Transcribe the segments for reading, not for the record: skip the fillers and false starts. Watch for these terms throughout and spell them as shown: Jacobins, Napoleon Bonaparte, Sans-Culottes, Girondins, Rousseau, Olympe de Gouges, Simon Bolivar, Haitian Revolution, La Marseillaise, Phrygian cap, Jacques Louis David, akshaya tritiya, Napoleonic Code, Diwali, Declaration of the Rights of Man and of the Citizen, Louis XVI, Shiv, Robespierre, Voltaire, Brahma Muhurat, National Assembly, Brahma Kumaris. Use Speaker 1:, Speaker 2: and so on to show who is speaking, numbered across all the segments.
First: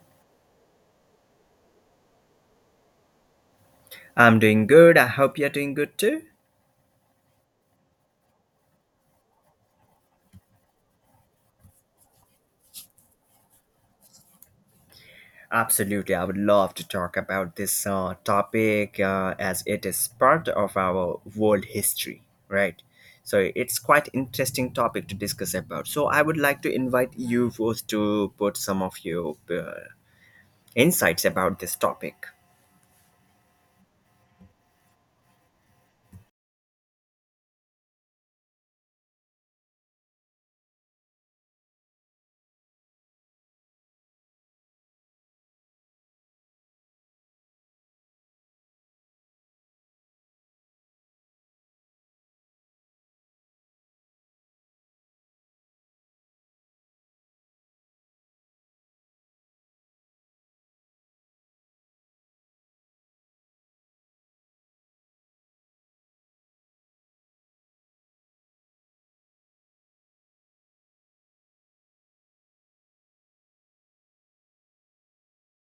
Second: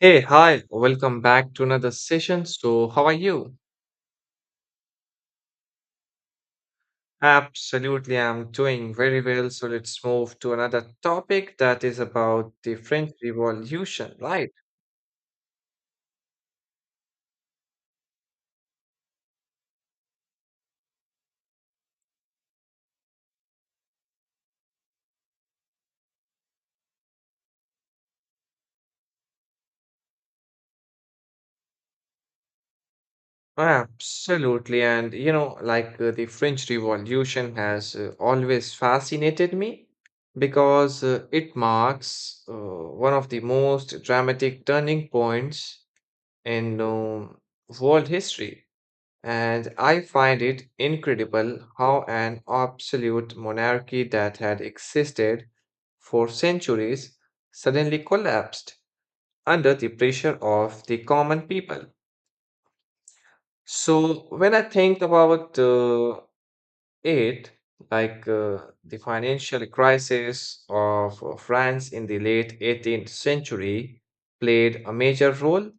Speaker 1: Hey, hi, welcome back to another session. So, how are you?
Speaker 2: I'm doing good. I hope you're doing good too.
Speaker 1: Absolutely, I'm doing very well. So, let's move to another topic that is about the French Revolution, right?
Speaker 2: Absolutely. I would love to talk about this topic as it is part of our world history, right? So it's quite interesting topic to discuss about. So I would like to invite you first to put some of your insights about this topic.
Speaker 1: Absolutely. And, you know, like the French Revolution has always fascinated me because it marks one of the most dramatic turning points in world history. And I find it incredible how an absolute monarchy that had existed for centuries suddenly collapsed under the pressure of the common people. So, when I think about it, like the financial crisis of France in the late 18th century played a major role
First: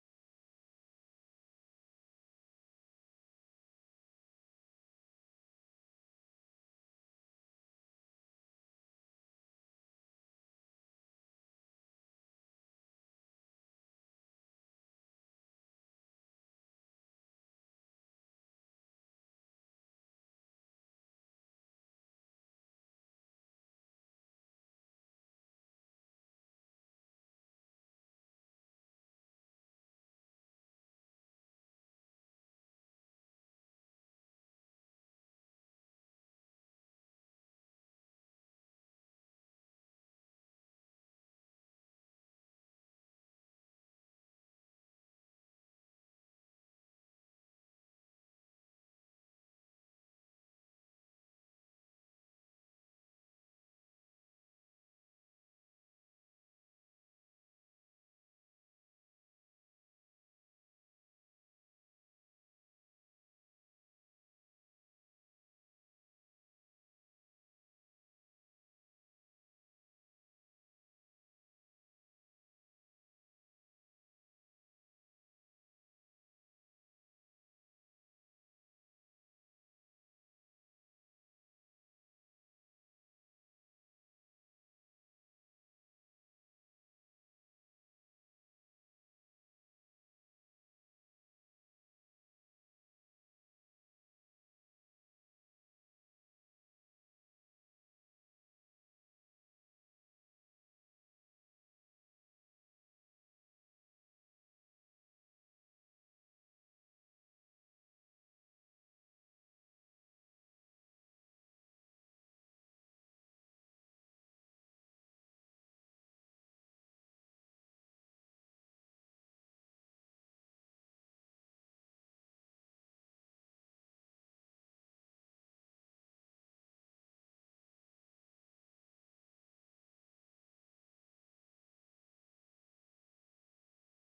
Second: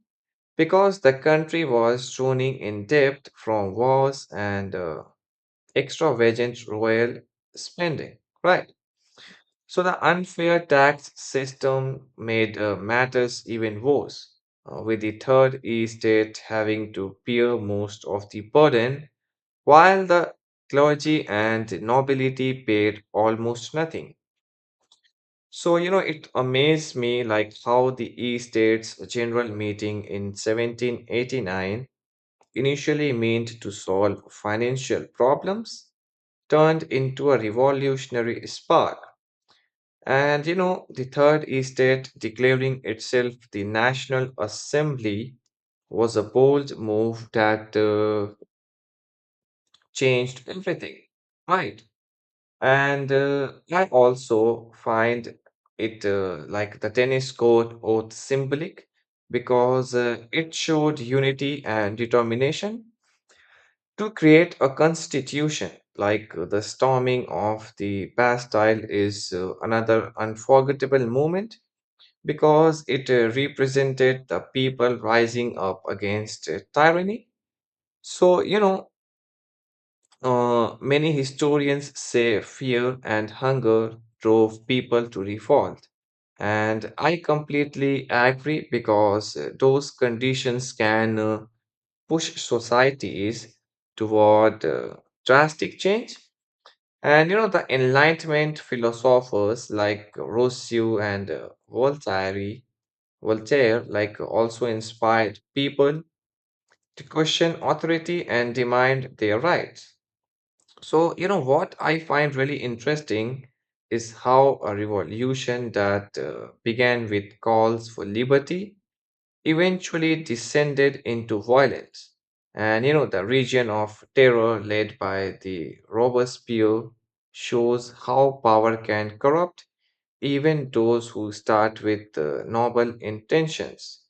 Speaker 1: because the country was drowning in debt from wars and extravagant royal spending, right? So the unfair tax system made matters even worse, with the third estate having to bear most of the burden, while the clergy and nobility paid almost nothing. So, you know, it amazed me like how the estate's general meeting in 1789, initially meant to solve financial problems, turned into a revolutionary spark. And you know, the third estate declaring itself the National Assembly was a bold move that changed everything, right? And I also find it like the tennis court oath symbolic because it showed unity and determination to create a constitution. Like the storming of the Bastille is another unforgettable moment because it represented the people rising up against tyranny. So you know, many historians say fear and hunger drove people to revolt, and I completely agree because those conditions can push societies toward drastic change. And you know, the Enlightenment philosophers like Rousseau and Voltaire, like also inspired people to question authority and demand their rights. So, you know, what I find really interesting is how a revolution that began with calls for liberty eventually descended into violence. And you know, the region of terror led by the Robespierre shows how power can corrupt even those who start with noble intentions.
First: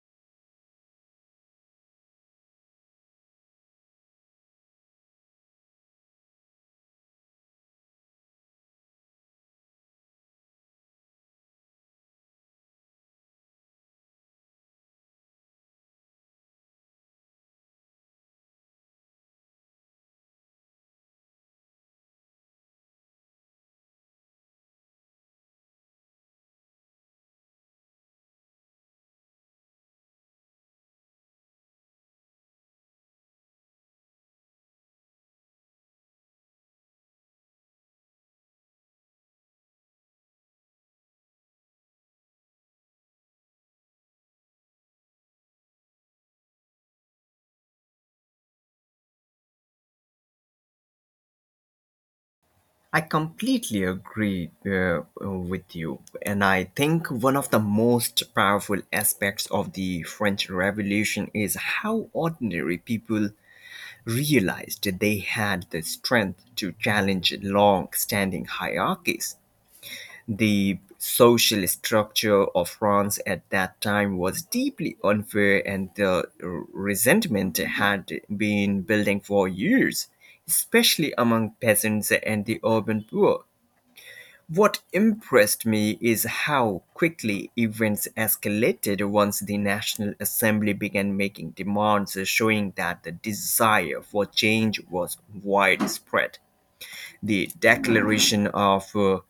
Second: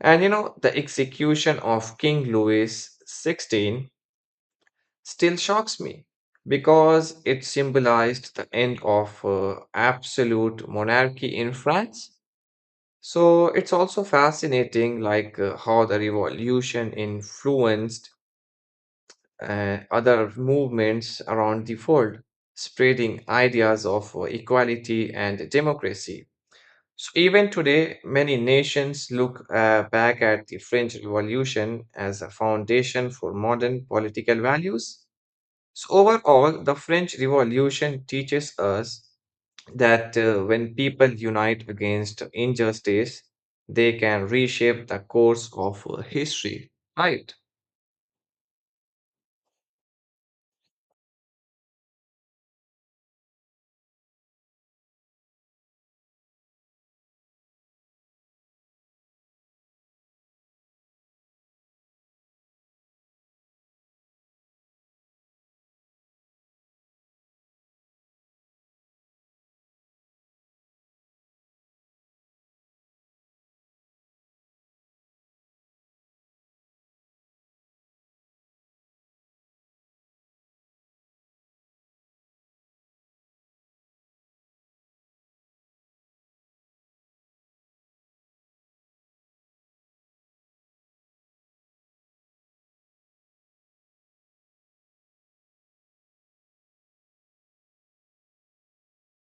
Speaker 1: And you know, the execution of King Louis XVI still shocks me because it symbolized the end of absolute monarchy in France. So it's also fascinating, like how the revolution influenced other movements around the world, spreading ideas of equality and democracy. So even today, many nations look back at the French Revolution as a foundation for modern political values. So overall, the French Revolution teaches us that when people unite against injustice, they can reshape the course of history. Right.
Speaker 2: I completely agree with you. And I think one of the most powerful aspects of the French Revolution is how ordinary people realized they had the strength to challenge long standing hierarchies. The social structure of France at that time was deeply unfair, and the resentment had been building for years, especially among peasants and the urban poor. What impressed me is how quickly events escalated once the National Assembly began making demands, showing that the desire for change was widespread. The Declaration of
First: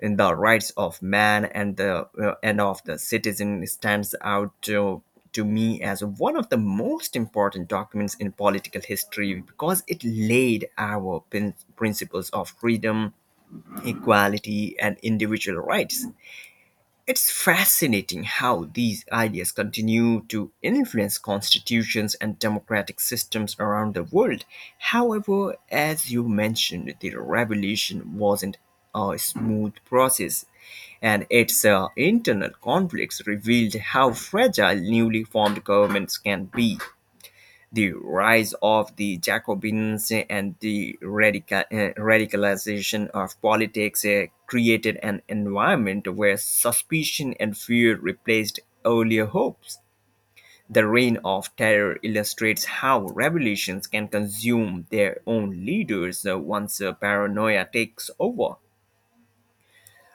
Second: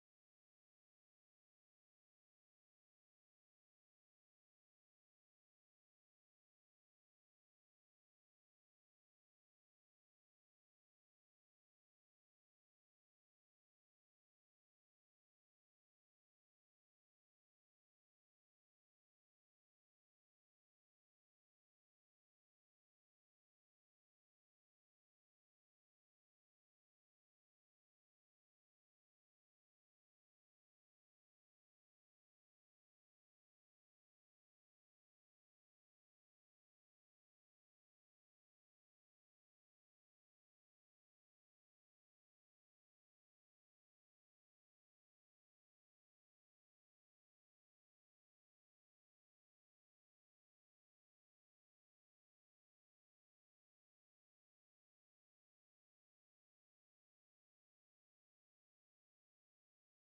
Speaker 2: the Rights of Man and the and of the Citizen stands out to me as one of the most important documents in political history because it laid our principles of freedom, equality, and individual rights. It's fascinating how these ideas continue to influence constitutions and democratic systems around the world. However, as you mentioned, the revolution wasn't a smooth process, and its internal conflicts revealed how fragile newly formed governments can be the rise of the Jacobins and the radicalization of politics created an environment where suspicion and fear replaced earlier hopes. The reign of terror illustrates how revolutions can consume their own leaders once paranoia takes over.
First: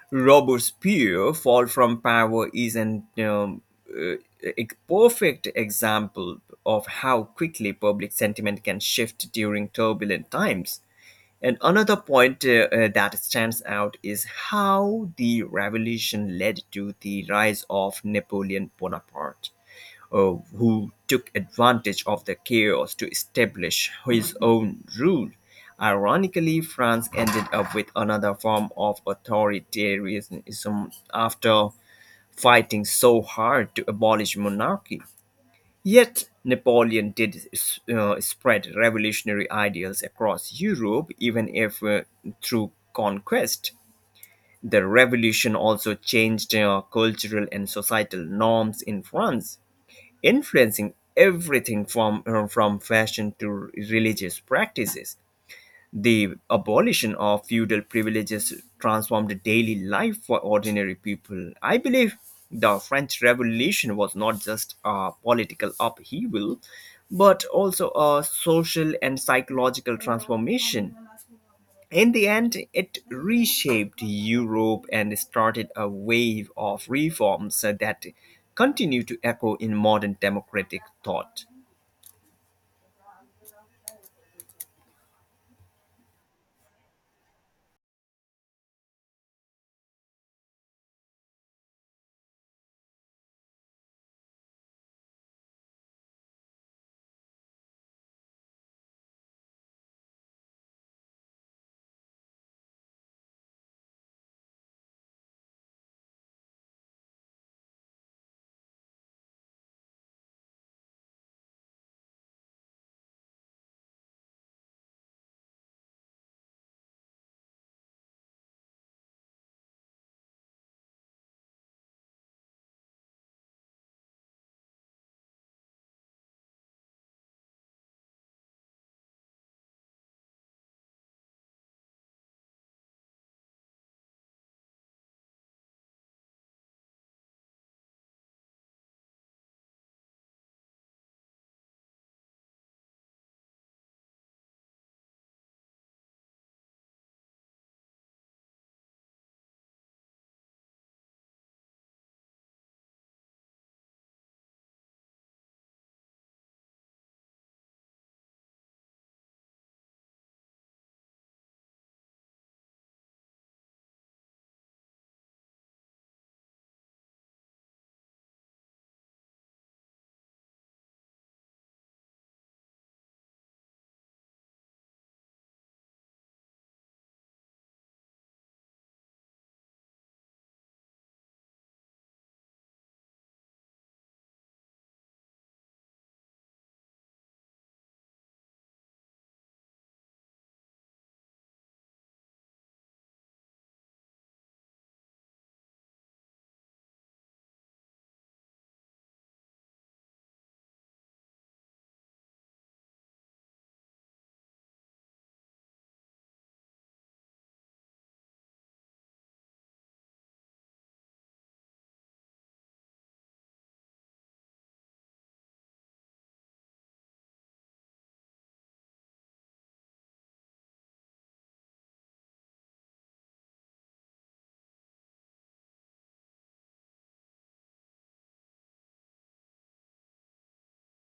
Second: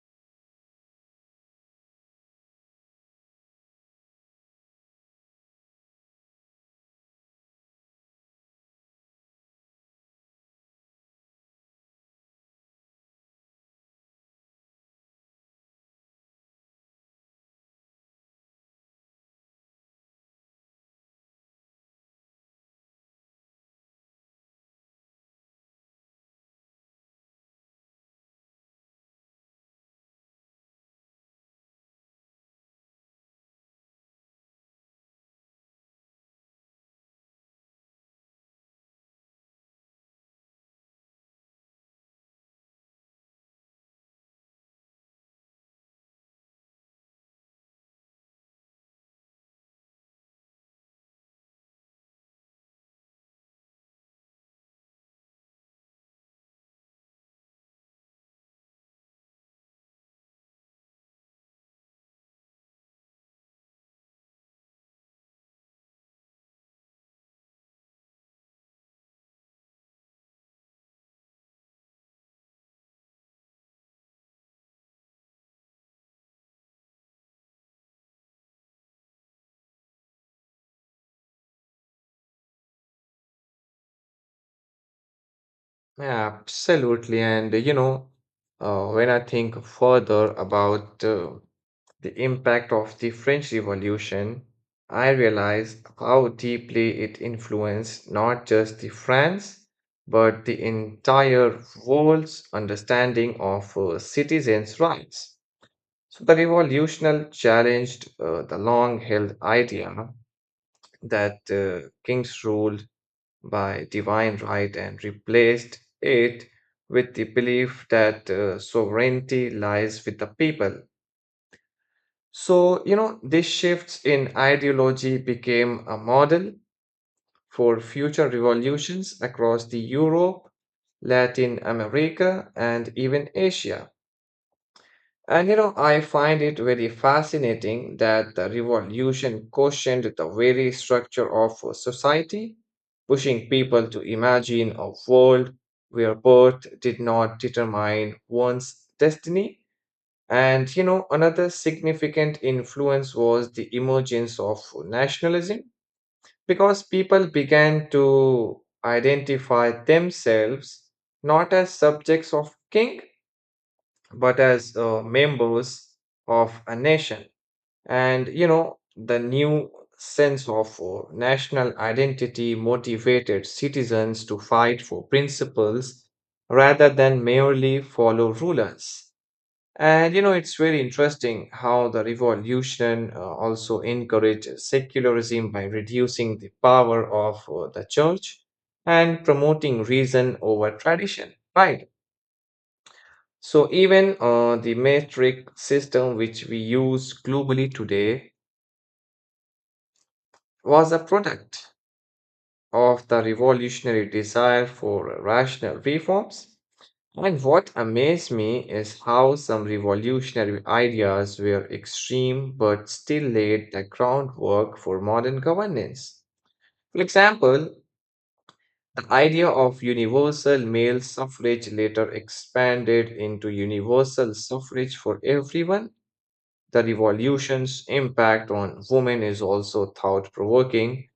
Speaker 2: Robespierre fall from power is an uh, a perfect example of how quickly public sentiment can shift during turbulent times. And another point that stands out is how the revolution led to the rise of Napoleon Bonaparte who took advantage of the chaos to establish his own rule. Ironically, France ended up with another form of authoritarianism after fighting so hard to abolish monarchy. Yet, Napoleon did spread revolutionary ideals across Europe, even if through conquest. The revolution also changed cultural and societal norms in France, influencing everything from fashion to religious practices. The abolition of feudal privileges transformed daily life for ordinary people. I believe the French Revolution was not just a political upheaval, but also a social and psychological transformation. In the end, it reshaped Europe and started a wave of reforms that continue to echo in modern democratic thought.
Speaker 1: Yeah, absolutely. And you know, when I think further about the impact of the French Revolution, I realize how deeply it influenced not just the France, but the entire world's understanding of citizens' rights. So the revolutional challenged the long-held idea that kings ruled by divine right and replaced it with the belief that sovereignty lies with the people. So, you know, these shifts in ideology became a model for future revolutions across the Europe, Latin America, and even Asia. And you know, I find it very fascinating that the revolution questioned the very structure of a society, pushing people to imagine a world where birth did not determine one's destiny. And you know, another significant influence was the emergence of nationalism because people began to identify themselves not as subjects of king but as members of a nation. And you know, the new sense of national identity motivated citizens to fight for principles rather than merely follow rulers. And you know, it's very interesting how the revolution also encouraged secularism by reducing the power of the church and promoting reason over tradition, right? So even the metric system which we use globally today was a product of the revolutionary desire for rational reforms. And what amazed me is how some revolutionary ideas were extreme but still laid the groundwork for modern governance. For example, the idea of universal male suffrage later expanded into universal suffrage for everyone. The revolution's impact on women is also thought provoking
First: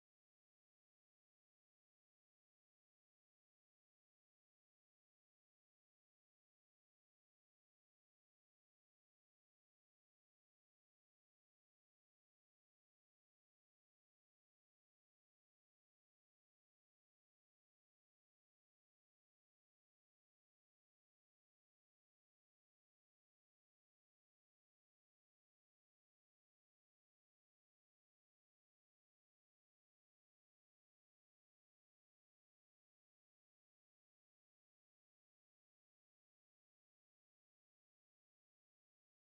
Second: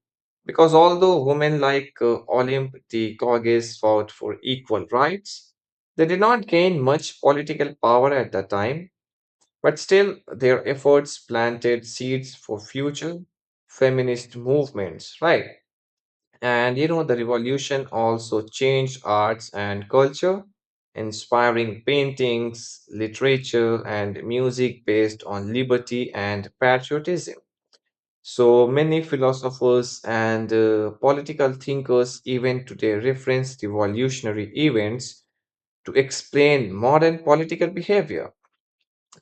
Speaker 1: because although women like Olympe de Gouges fought for equal rights, they did not gain much political power at the time, but still their efforts planted seeds for future feminist movements, right? And you know, the revolution also changed arts and culture, inspiring paintings, literature, and music based on liberty and patriotism. So many philosophers and political thinkers, even today, reference revolutionary events to explain modern political behavior.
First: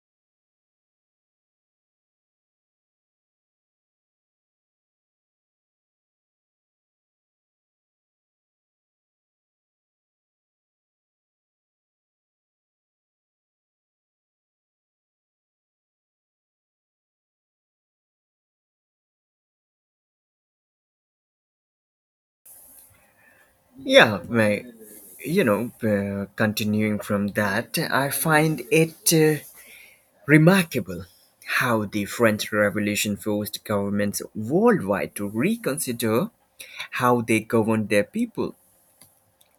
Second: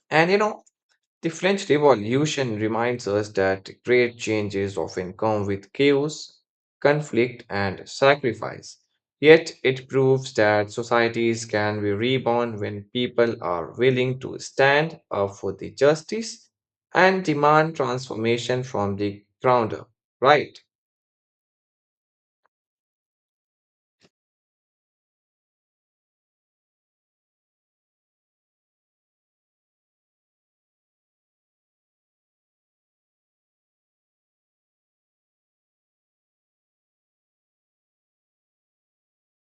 Speaker 1: And you know, the French Revolution reminds us that great changes often come with chaos, conflict, and sacrifice. Yet it proves that societies can be reborn when people are willing to stand up for the justice and demand transformation from the ground up. Right.
Speaker 2: Yeah, my, Continuing from that, I find it remarkable how the French Revolution forced governments worldwide to reconsider how they governed their people.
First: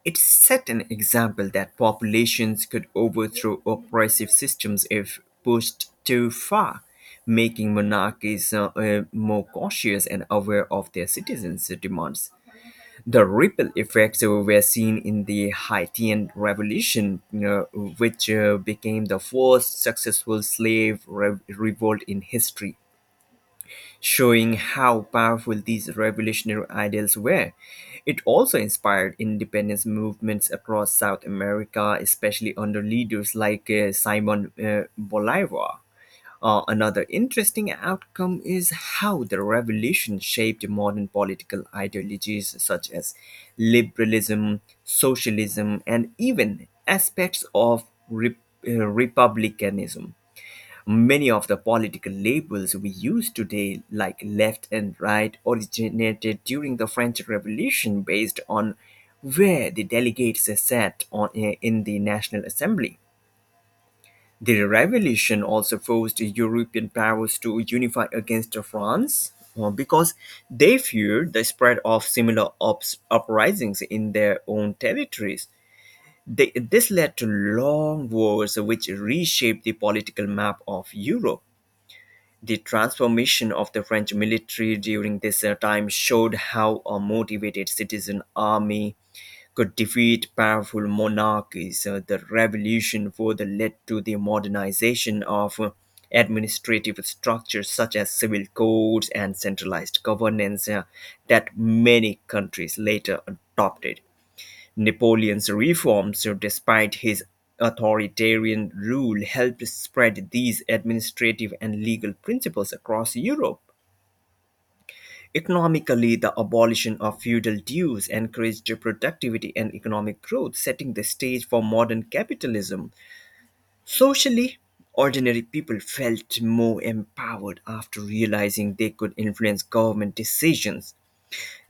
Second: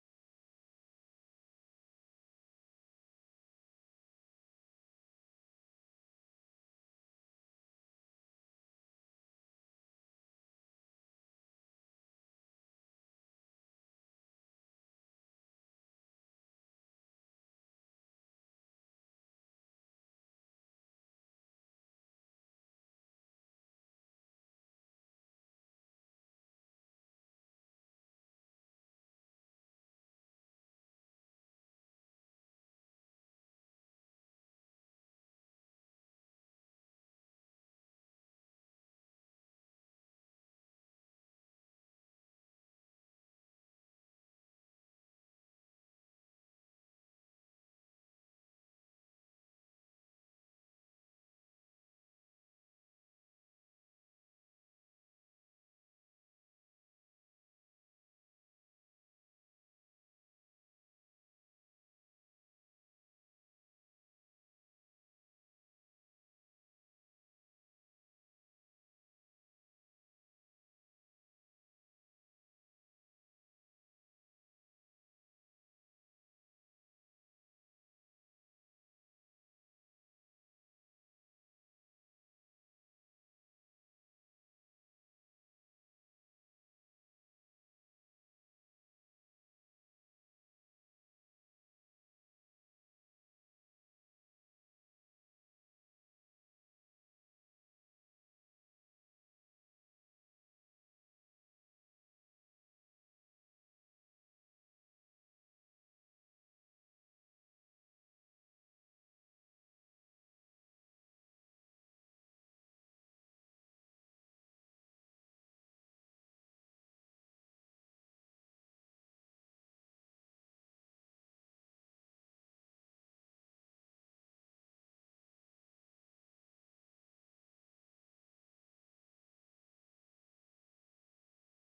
Speaker 2: It set an example that populations could overthrow oppressive systems if pushed too far, making monarchies more cautious and aware of their citizens' demands. The ripple effects were seen in the Haitian Revolution, which became the first successful revolt in history showing how powerful these revolutionary ideals were. It also inspired independence movements across South America, especially under leaders like Simon Bolivar. Another interesting outcome is how the revolution shaped modern political ideologies such as liberalism, socialism, and even aspects of republicanism. Many of the political labels we use today, like left and right, originated during the French Revolution based on where the delegates sat in the National Assembly. The revolution also forced European powers to unify against France because they feared the spread of similar uprisings in their own territories. This led to long wars which reshaped the political map of Europe. The transformation of the French military during this time showed how a motivated citizen army could defeat powerful monarchies. The revolution further led to the modernization of administrative structures such as civil codes and centralized governance that many countries later adopted. Napoleon's reforms, so despite his authoritarian rule, helped spread these administrative and legal principles across Europe. Economically, the abolition of feudal dues encouraged productivity and economic growth, setting the stage for modern capitalism. Socially, ordinary people felt more empowered after realizing they could influence government decisions.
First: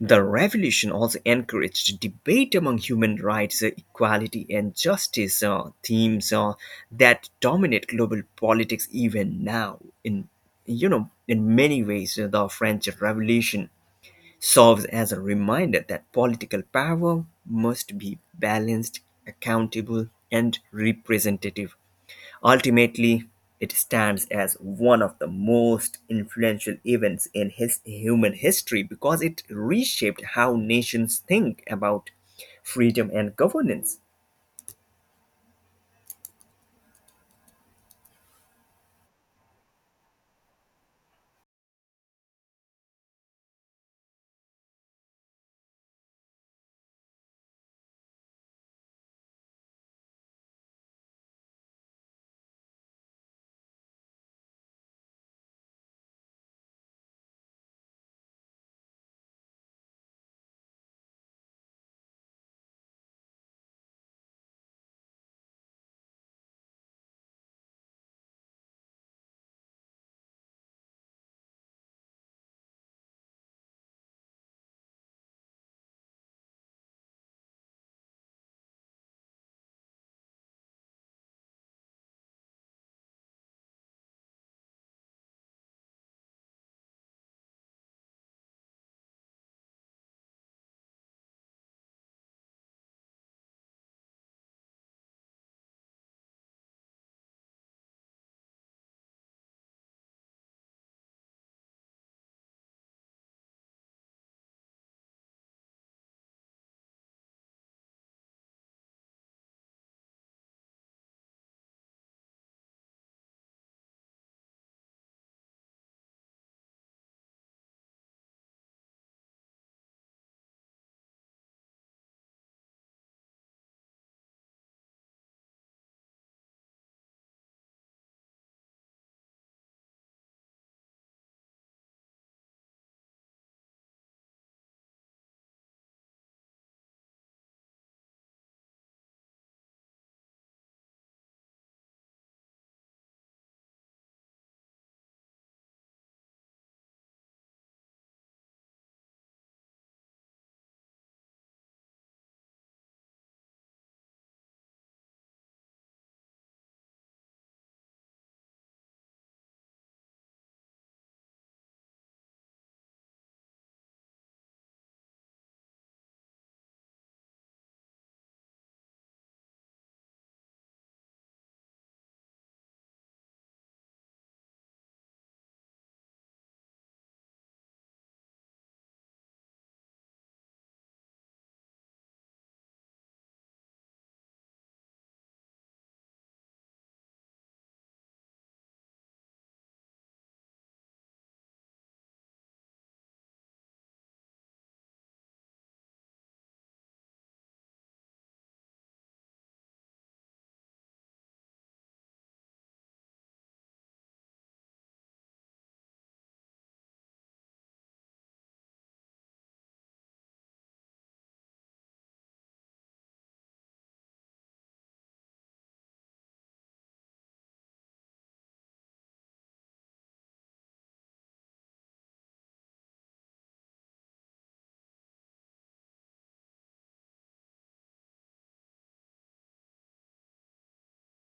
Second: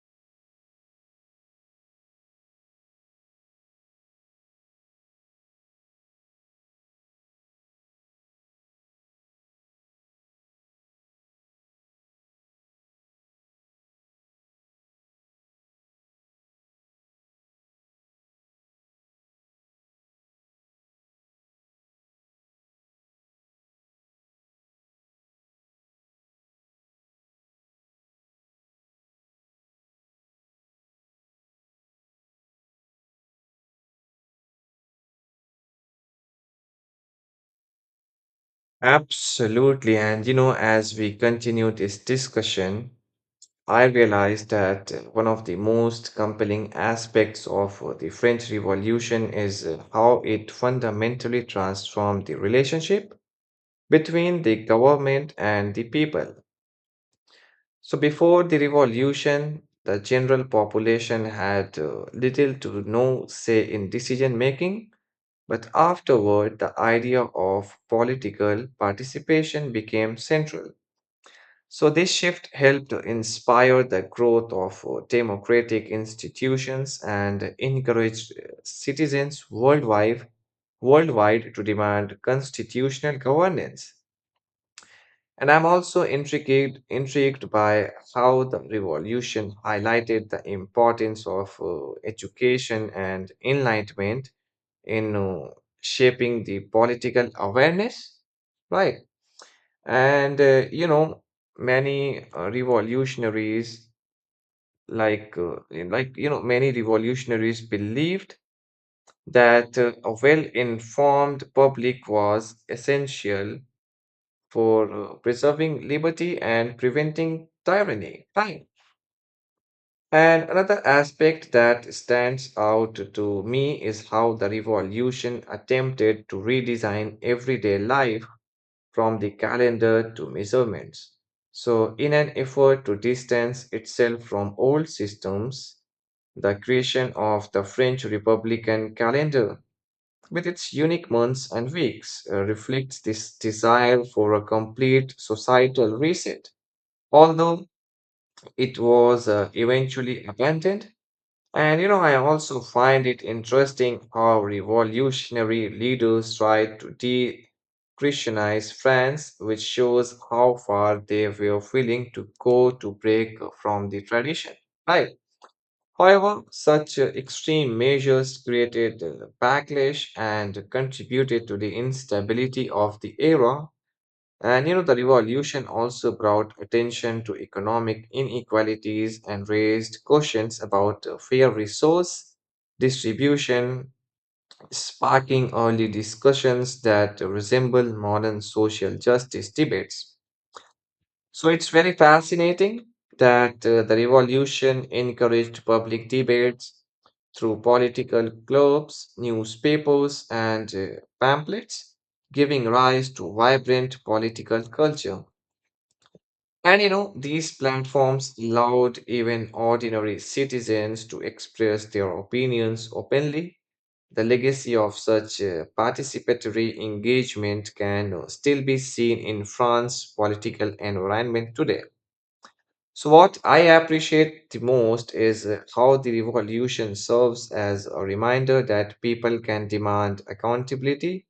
Speaker 2: The revolution also encouraged debate among human rights, equality, and justice, themes that dominate global politics even now. In many ways, the French Revolution serves as a reminder that political power must be balanced, accountable, and representative. Ultimately, it stands as one of the most influential events in his human history because it reshaped how nations think about freedom and governance.
Speaker 1: Absolutely. And you know, as we continue this discussion, I realized that one of the most compelling aspects of the French Revolution is how it fundamentally transformed the relationship between the government and the people. So, before the revolution, the general population had little to no say in decision making, but afterward, the idea of political participation became central. So, this shift helped inspire the growth of democratic institutions and encouraged citizens worldwide to demand constitutional governance. And I'm also intrigued by how the revolution highlighted the importance of education and enlightenment in shaping the political awareness, right? And you know, many revolutionaries, like many revolutionaries believed that a well-informed public was essential for preserving liberty and preventing tyranny. Right. And another aspect that stands out to me is how the revolution attempted to redesign everyday life from the calendar to measurements. So, in an effort to distance itself from old systems, the creation of the French Republican calendar, with its unique months and weeks, reflects this desire for a complete societal reset. Although it was eventually abandoned, and you know, I also find it interesting how revolutionary leaders tried to de Christianize France, which shows how far they were willing to go to break from the tradition. Right. However, such extreme measures created backlash and contributed to the instability of the era. And you know, the revolution also brought attention to economic inequalities and raised questions about fair resource distribution, sparking early discussions that resemble modern social justice debates. So it's very fascinating that the revolution encouraged public debates through political clubs, newspapers, and pamphlets, giving rise to vibrant political culture. And you know, these platforms allowed even ordinary citizens to express their opinions openly. The legacy of such participatory engagement can still be seen in France's political environment today. So, what I appreciate the most is how the revolution serves as a reminder that people can demand accountability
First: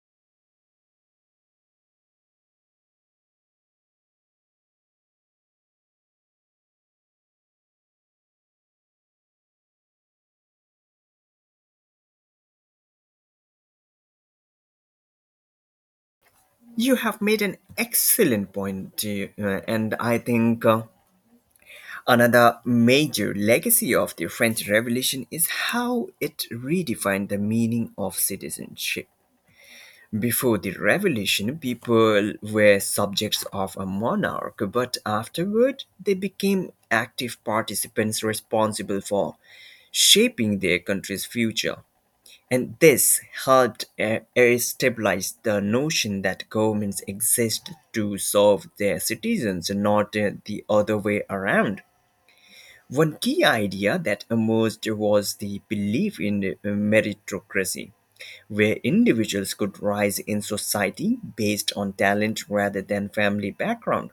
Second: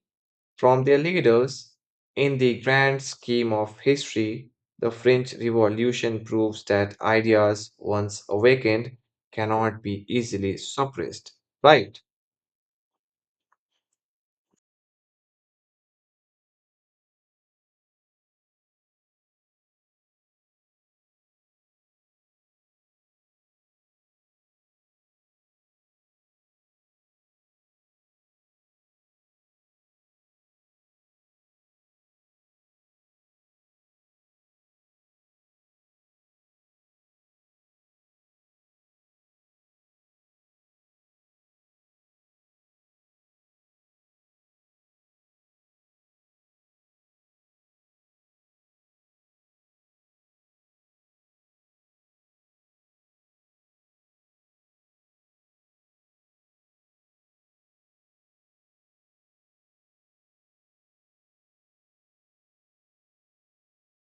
Speaker 1: from their leaders. In the grand scheme of history, the French Revolution proves that ideas once awakened cannot be easily suppressed. Right?
Speaker 2: You have made an excellent point, and I think another major legacy of the French Revolution is how it redefined the meaning of citizenship. Before the revolution, people were subjects of a monarch, but afterward they became active participants responsible for shaping their country's future. And this helped stabilize the notion that governments exist to serve their citizens, not the other way around. One key idea that emerged was the belief in meritocracy where individuals could rise in society based on talent rather than family background.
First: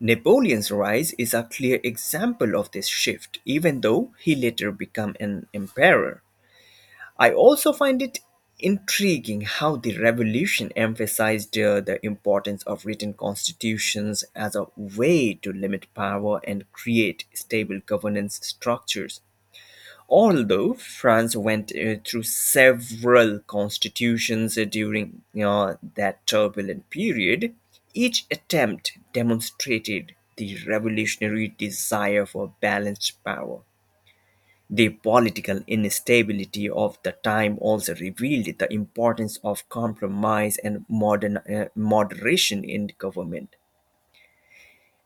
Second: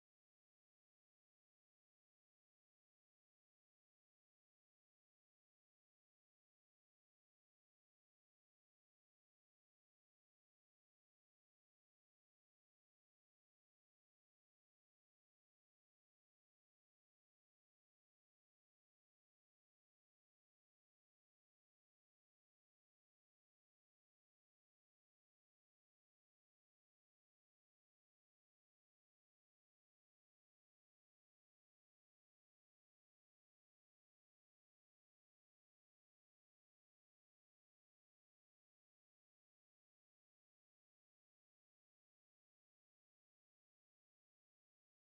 Speaker 2: Napoleon's rise is a clear example of this shift, even though he later became an emperor. I also find it intriguing how the revolution emphasized the importance of written constitutions as a way to limit power and create stable governance structures. Although France went through several constitutions during that turbulent period, each attempt demonstrated the revolutionary desire for balanced power. The political instability of the time also revealed the importance of compromise and moderation in government.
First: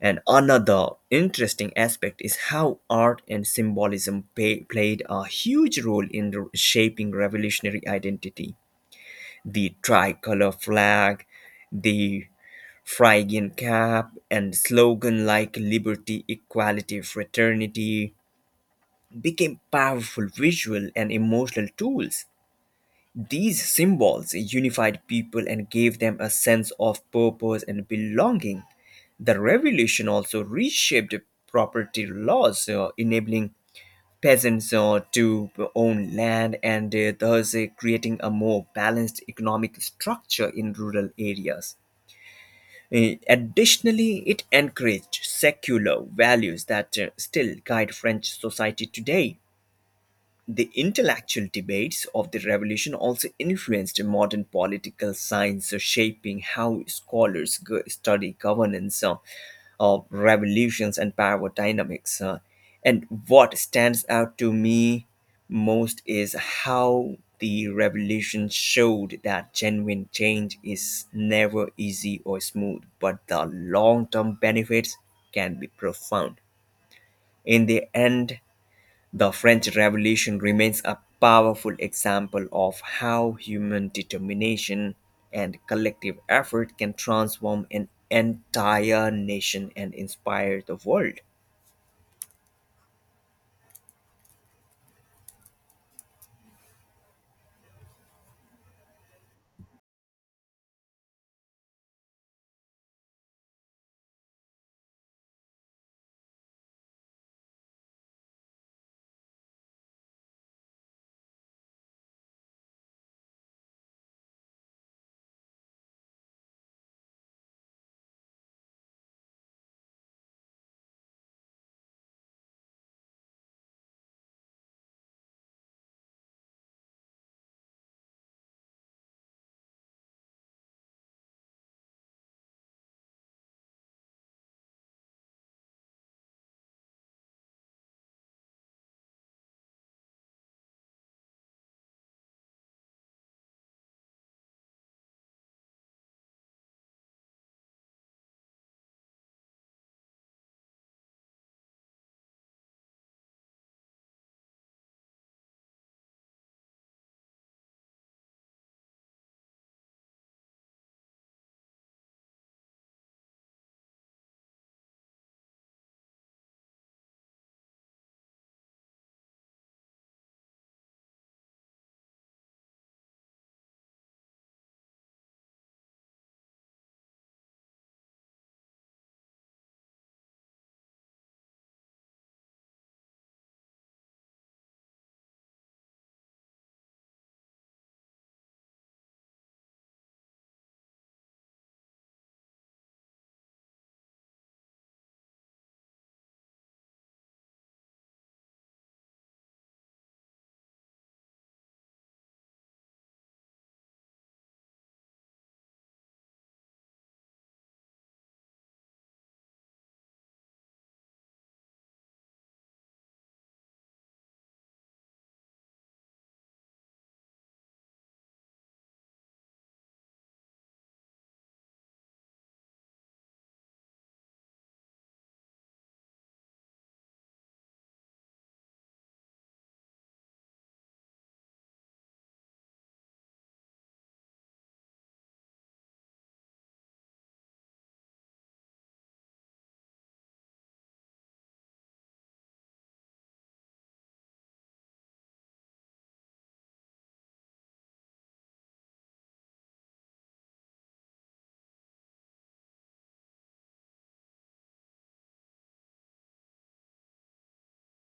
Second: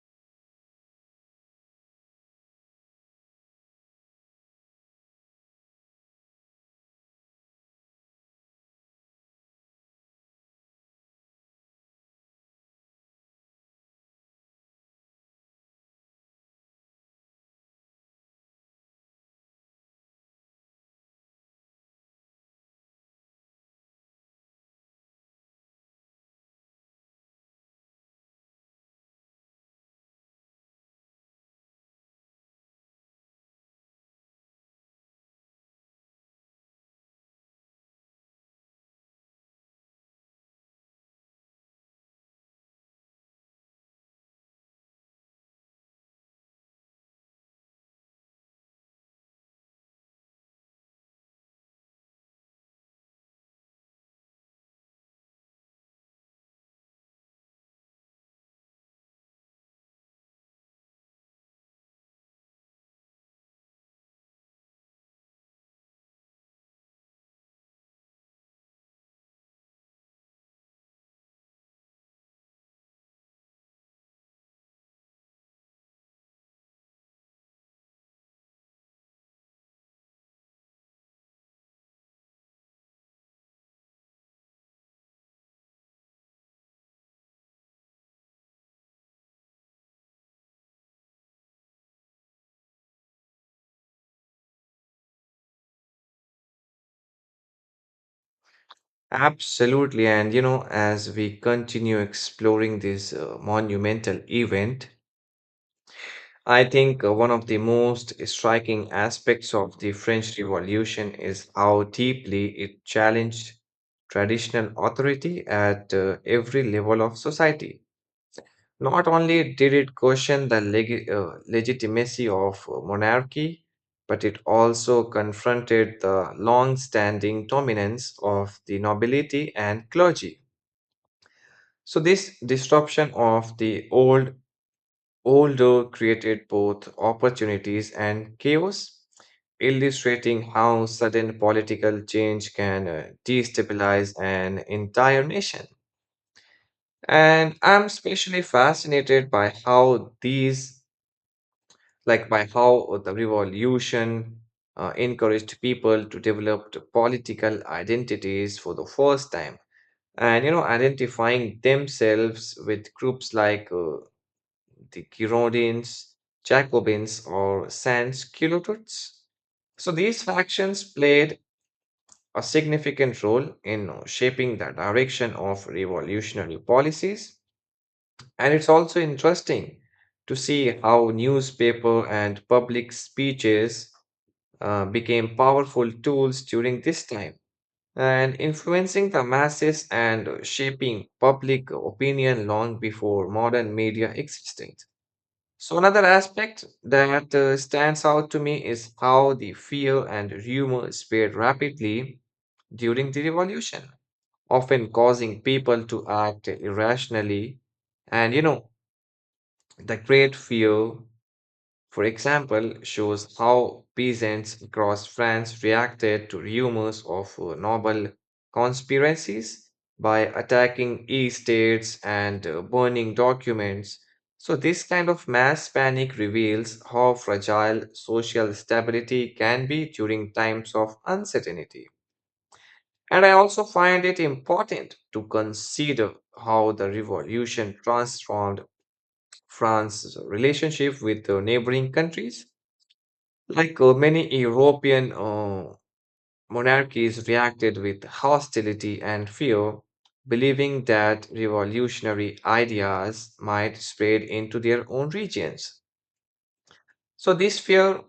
Speaker 2: And another interesting aspect is how art and symbolism played a huge role in shaping revolutionary identity. The tricolor flag, the Phrygian cap, and slogan like liberty, equality, fraternity became powerful visual and emotional tools. These symbols unified people and gave them a sense of purpose and belonging. The revolution also reshaped property laws, enabling peasants to own land and thus creating a more balanced economic structure in rural areas. Additionally, it encouraged secular values that still guide French society today. The intellectual debates of the revolution also influenced modern political science, shaping how scholars study governance of revolutions and power dynamics. And what stands out to me most is how the revolution showed that genuine change is never easy or smooth, but the long term benefits can be profound. In the end, the French Revolution remains a powerful example of how human determination and collective effort can transform an entire nation and inspire the world.
Speaker 1: Absolutely. And you know, as we continue exploring this monumental event, I think one of the most striking aspects of the French Revolution is how deeply it challenged traditional authority at every level of society. Not only did it question the legitimacy of monarchy, but it also confronted the long standing dominance of the nobility and clergy. So, this disruption of the old order created both opportunities and chaos, illustrating how sudden political change can destabilize an entire nation. And I'm especially fascinated by how these like by how the revolution encouraged people to develop the political identities for the first time, and you know, identifying themselves with groups like the Girondins, Jacobins, or Sans-Culottes. So these factions played a significant role in shaping the direction of revolutionary policies. And it's also interesting to see how newspaper and public speeches became powerful tools during this time, and influencing the masses and shaping public opinion long before modern media existed. So, another aspect that stands out to me is how the fear and rumor spread rapidly during the revolution, often causing people to act irrationally. And you know, the great fear, for example, shows how peasants across France reacted to rumors of noble conspiracies by attacking estates and burning documents. So, this kind of mass panic reveals how fragile social stability can be during times of uncertainty. And I also find it important to consider how the revolution transformed France's relationship with the neighboring countries. Like many European monarchies reacted with hostility and fear, believing that revolutionary ideas might spread into their own regions. So, this fear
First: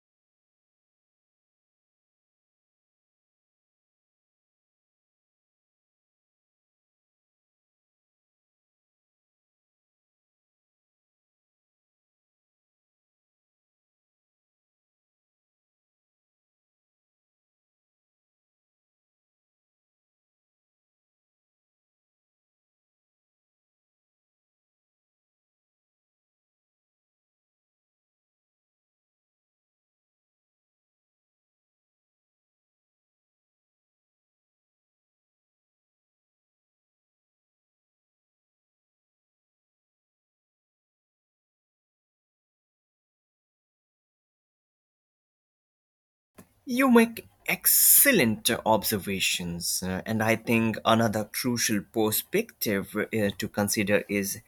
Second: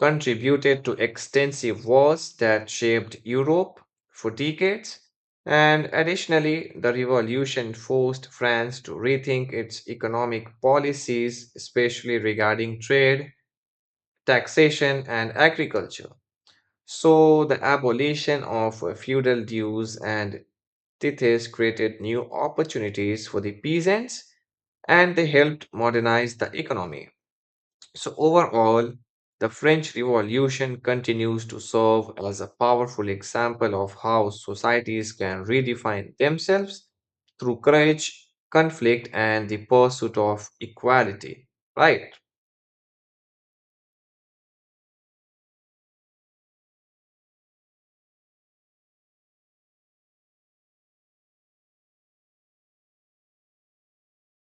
Speaker 1: contributed to extensive wars that shaped Europe for decades. And additionally, the revolution forced France to rethink its economic policies, especially regarding trade, taxation, and agriculture. So, the abolition of feudal dues and tithes created new opportunities for the peasants and they helped modernize the economy. So, overall, the French Revolution continues to serve as a powerful example of how societies can redefine themselves through courage, conflict, and the pursuit of equality. Right?
Speaker 2: You make excellent observations, and I think another crucial perspective to consider is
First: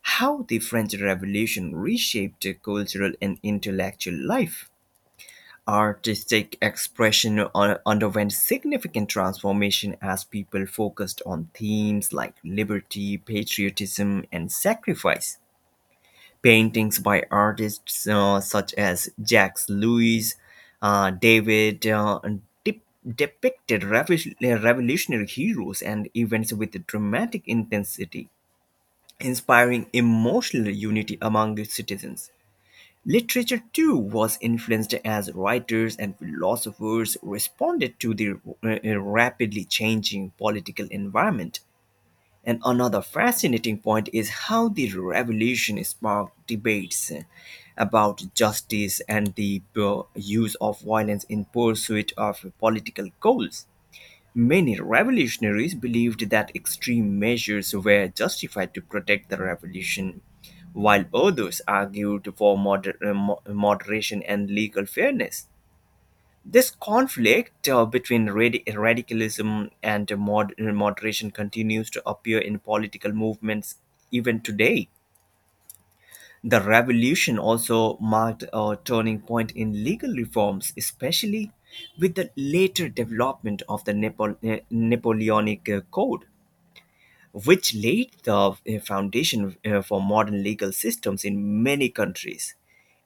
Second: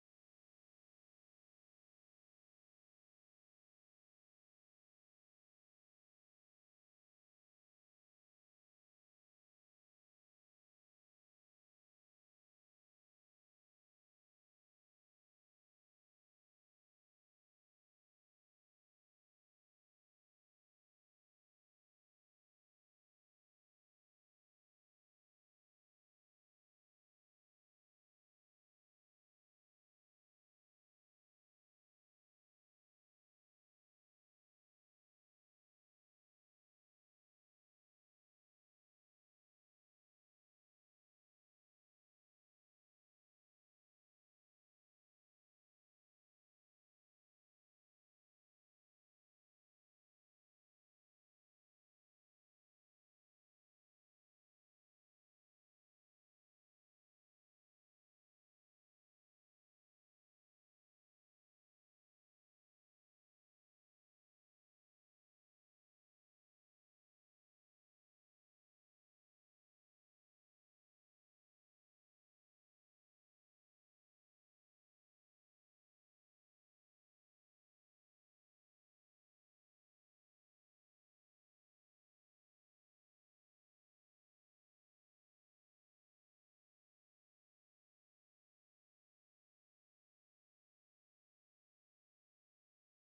Speaker 2: how the French Revolution reshaped cultural and intellectual life. Artistic expression underwent significant transformation as people focused on themes like liberty, patriotism, and sacrifice. Paintings by artists such as Jacques Louis David depicted revolutionary heroes and events with dramatic intensity, inspiring emotional unity among the citizens. Literature too was influenced as writers and philosophers responded to the rapidly changing political environment. And another fascinating point is how the revolution sparked debates about justice and the use of violence in pursuit of political goals. Many revolutionaries believed that extreme measures were justified to protect the revolution, while others argued for moderation and legal fairness. This conflict between radicalism and moderation continues to appear in political movements even today. The revolution also marked a turning point in legal reforms, especially with the later development of the Napoleonic Code, which laid the foundation for modern legal systems in many countries.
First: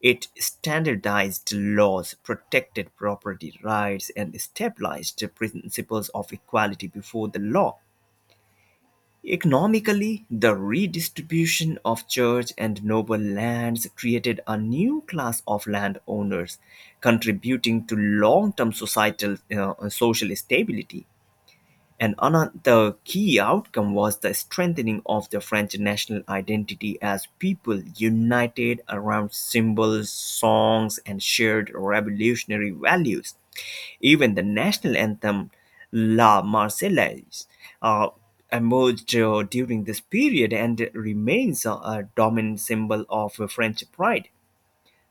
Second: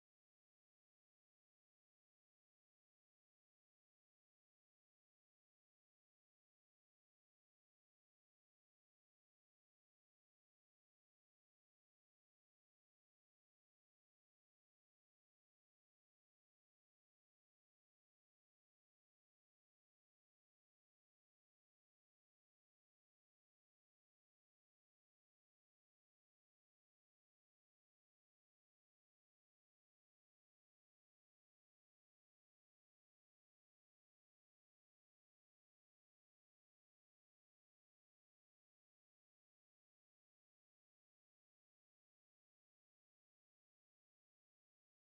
Speaker 2: It standardized laws, protected property rights, and stabilized the principles of equality before the law. Economically, the redistribution of church and noble lands created a new class of landowners, contributing to long term societal social stability. And another key outcome was the strengthening of the French national identity as people united around symbols, songs, and shared revolutionary values. Even the national anthem La Marseillaise uh, emerged during this period and remains a dominant symbol of French pride.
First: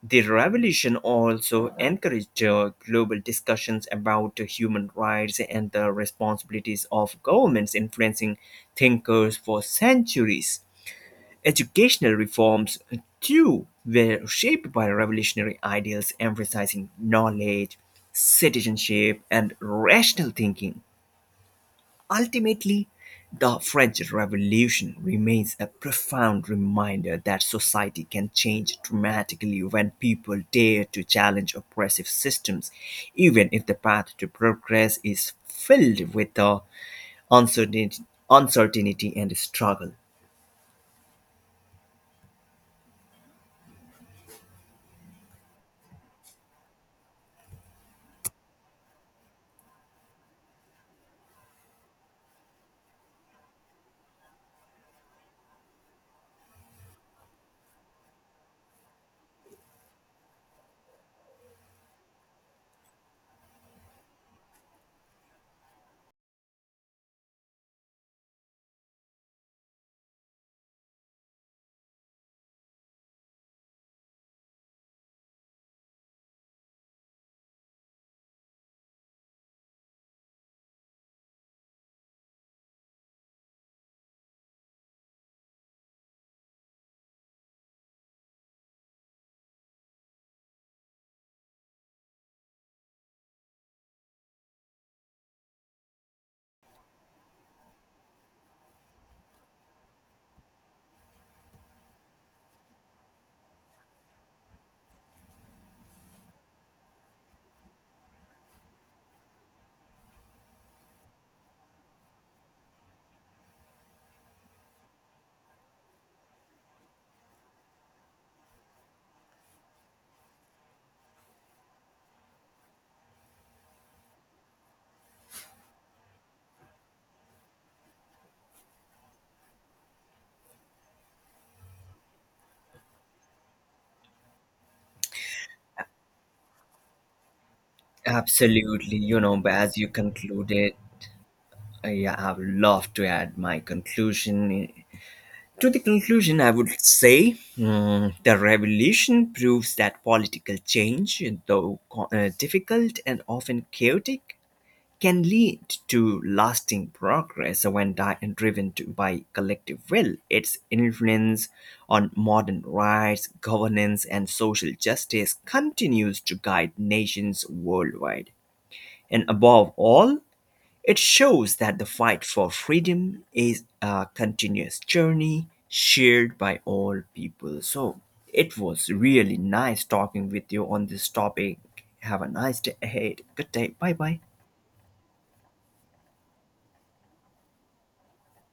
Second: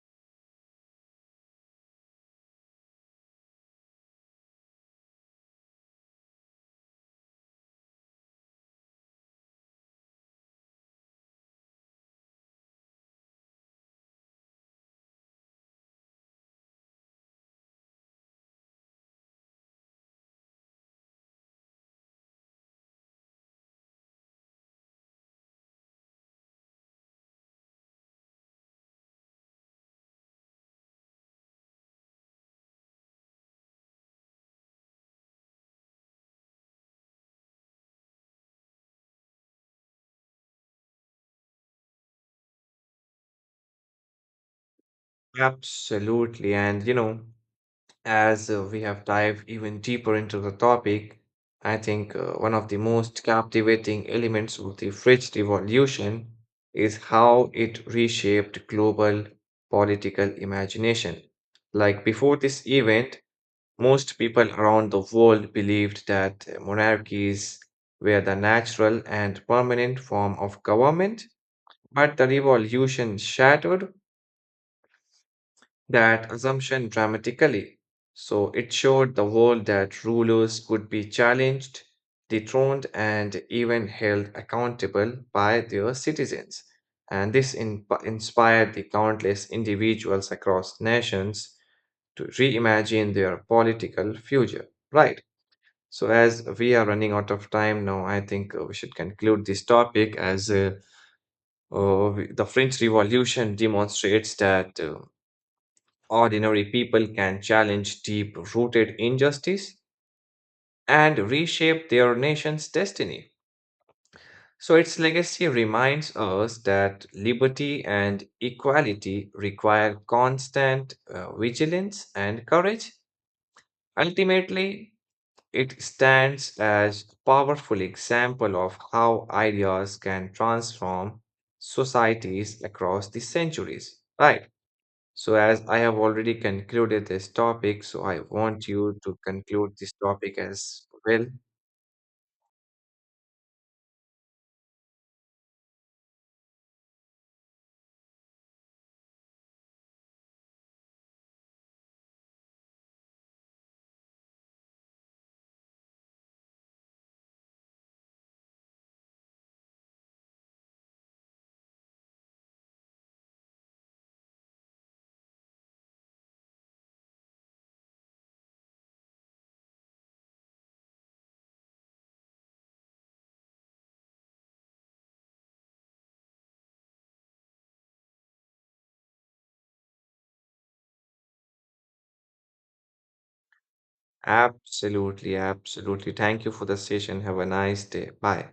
Speaker 2: The revolution also encouraged global discussions about human rights and the responsibilities of governments influencing thinkers for centuries. Educational reforms, too, were shaped by revolutionary ideals emphasizing knowledge, citizenship, and rational thinking. Ultimately, the French Revolution remains a profound reminder that society can change dramatically when people dare to challenge oppressive systems, even if the path to progress is filled with uncertainty, uncertainty and struggle.
Speaker 1: Absolutely. And you know, as we have dived even deeper into the topic, I think one of the most captivating elements of the French Revolution is how it reshaped global political imagination. Like before this event, most people around the world believed that monarchies were the natural and permanent form of government, but the revolution shattered that assumption dramatically. So it showed the world that rulers could be challenged, dethroned, and even held accountable by their citizens. And this inspired the countless individuals across nations to reimagine their political future. Right. So, as we are running out of time now, I think we should conclude this topic, as the French Revolution demonstrates that ordinary people can challenge deep rooted injustice and reshape their nation's destiny. So, its legacy reminds us that liberty and equality require constant vigilance and courage. Ultimately, it stands as a powerful example of how ideas can transform societies across the centuries. Right. So, as I have already concluded this topic, so I want
Speaker 2: Absolutely,
Speaker 1: you to
Speaker 2: you know, but
Speaker 1: conclude
Speaker 2: as you
Speaker 1: this topic
Speaker 2: concluded,
Speaker 1: as well.
Speaker 2: I have loved to add my conclusion To the conclusion, I would say the revolution proves that political change, though difficult and often chaotic, can lead to lasting progress when driven by collective will. Its influence on modern rights, governance, and social justice continues to guide nations worldwide. And above all, it shows that the fight for freedom is a continuous journey shared by all people. So it was really nice talking with you on this topic. Have a nice day ahead. Good day. Bye bye.
Speaker 1: Absolutely, absolutely. Thank you for the session. Have a nice day. Bye.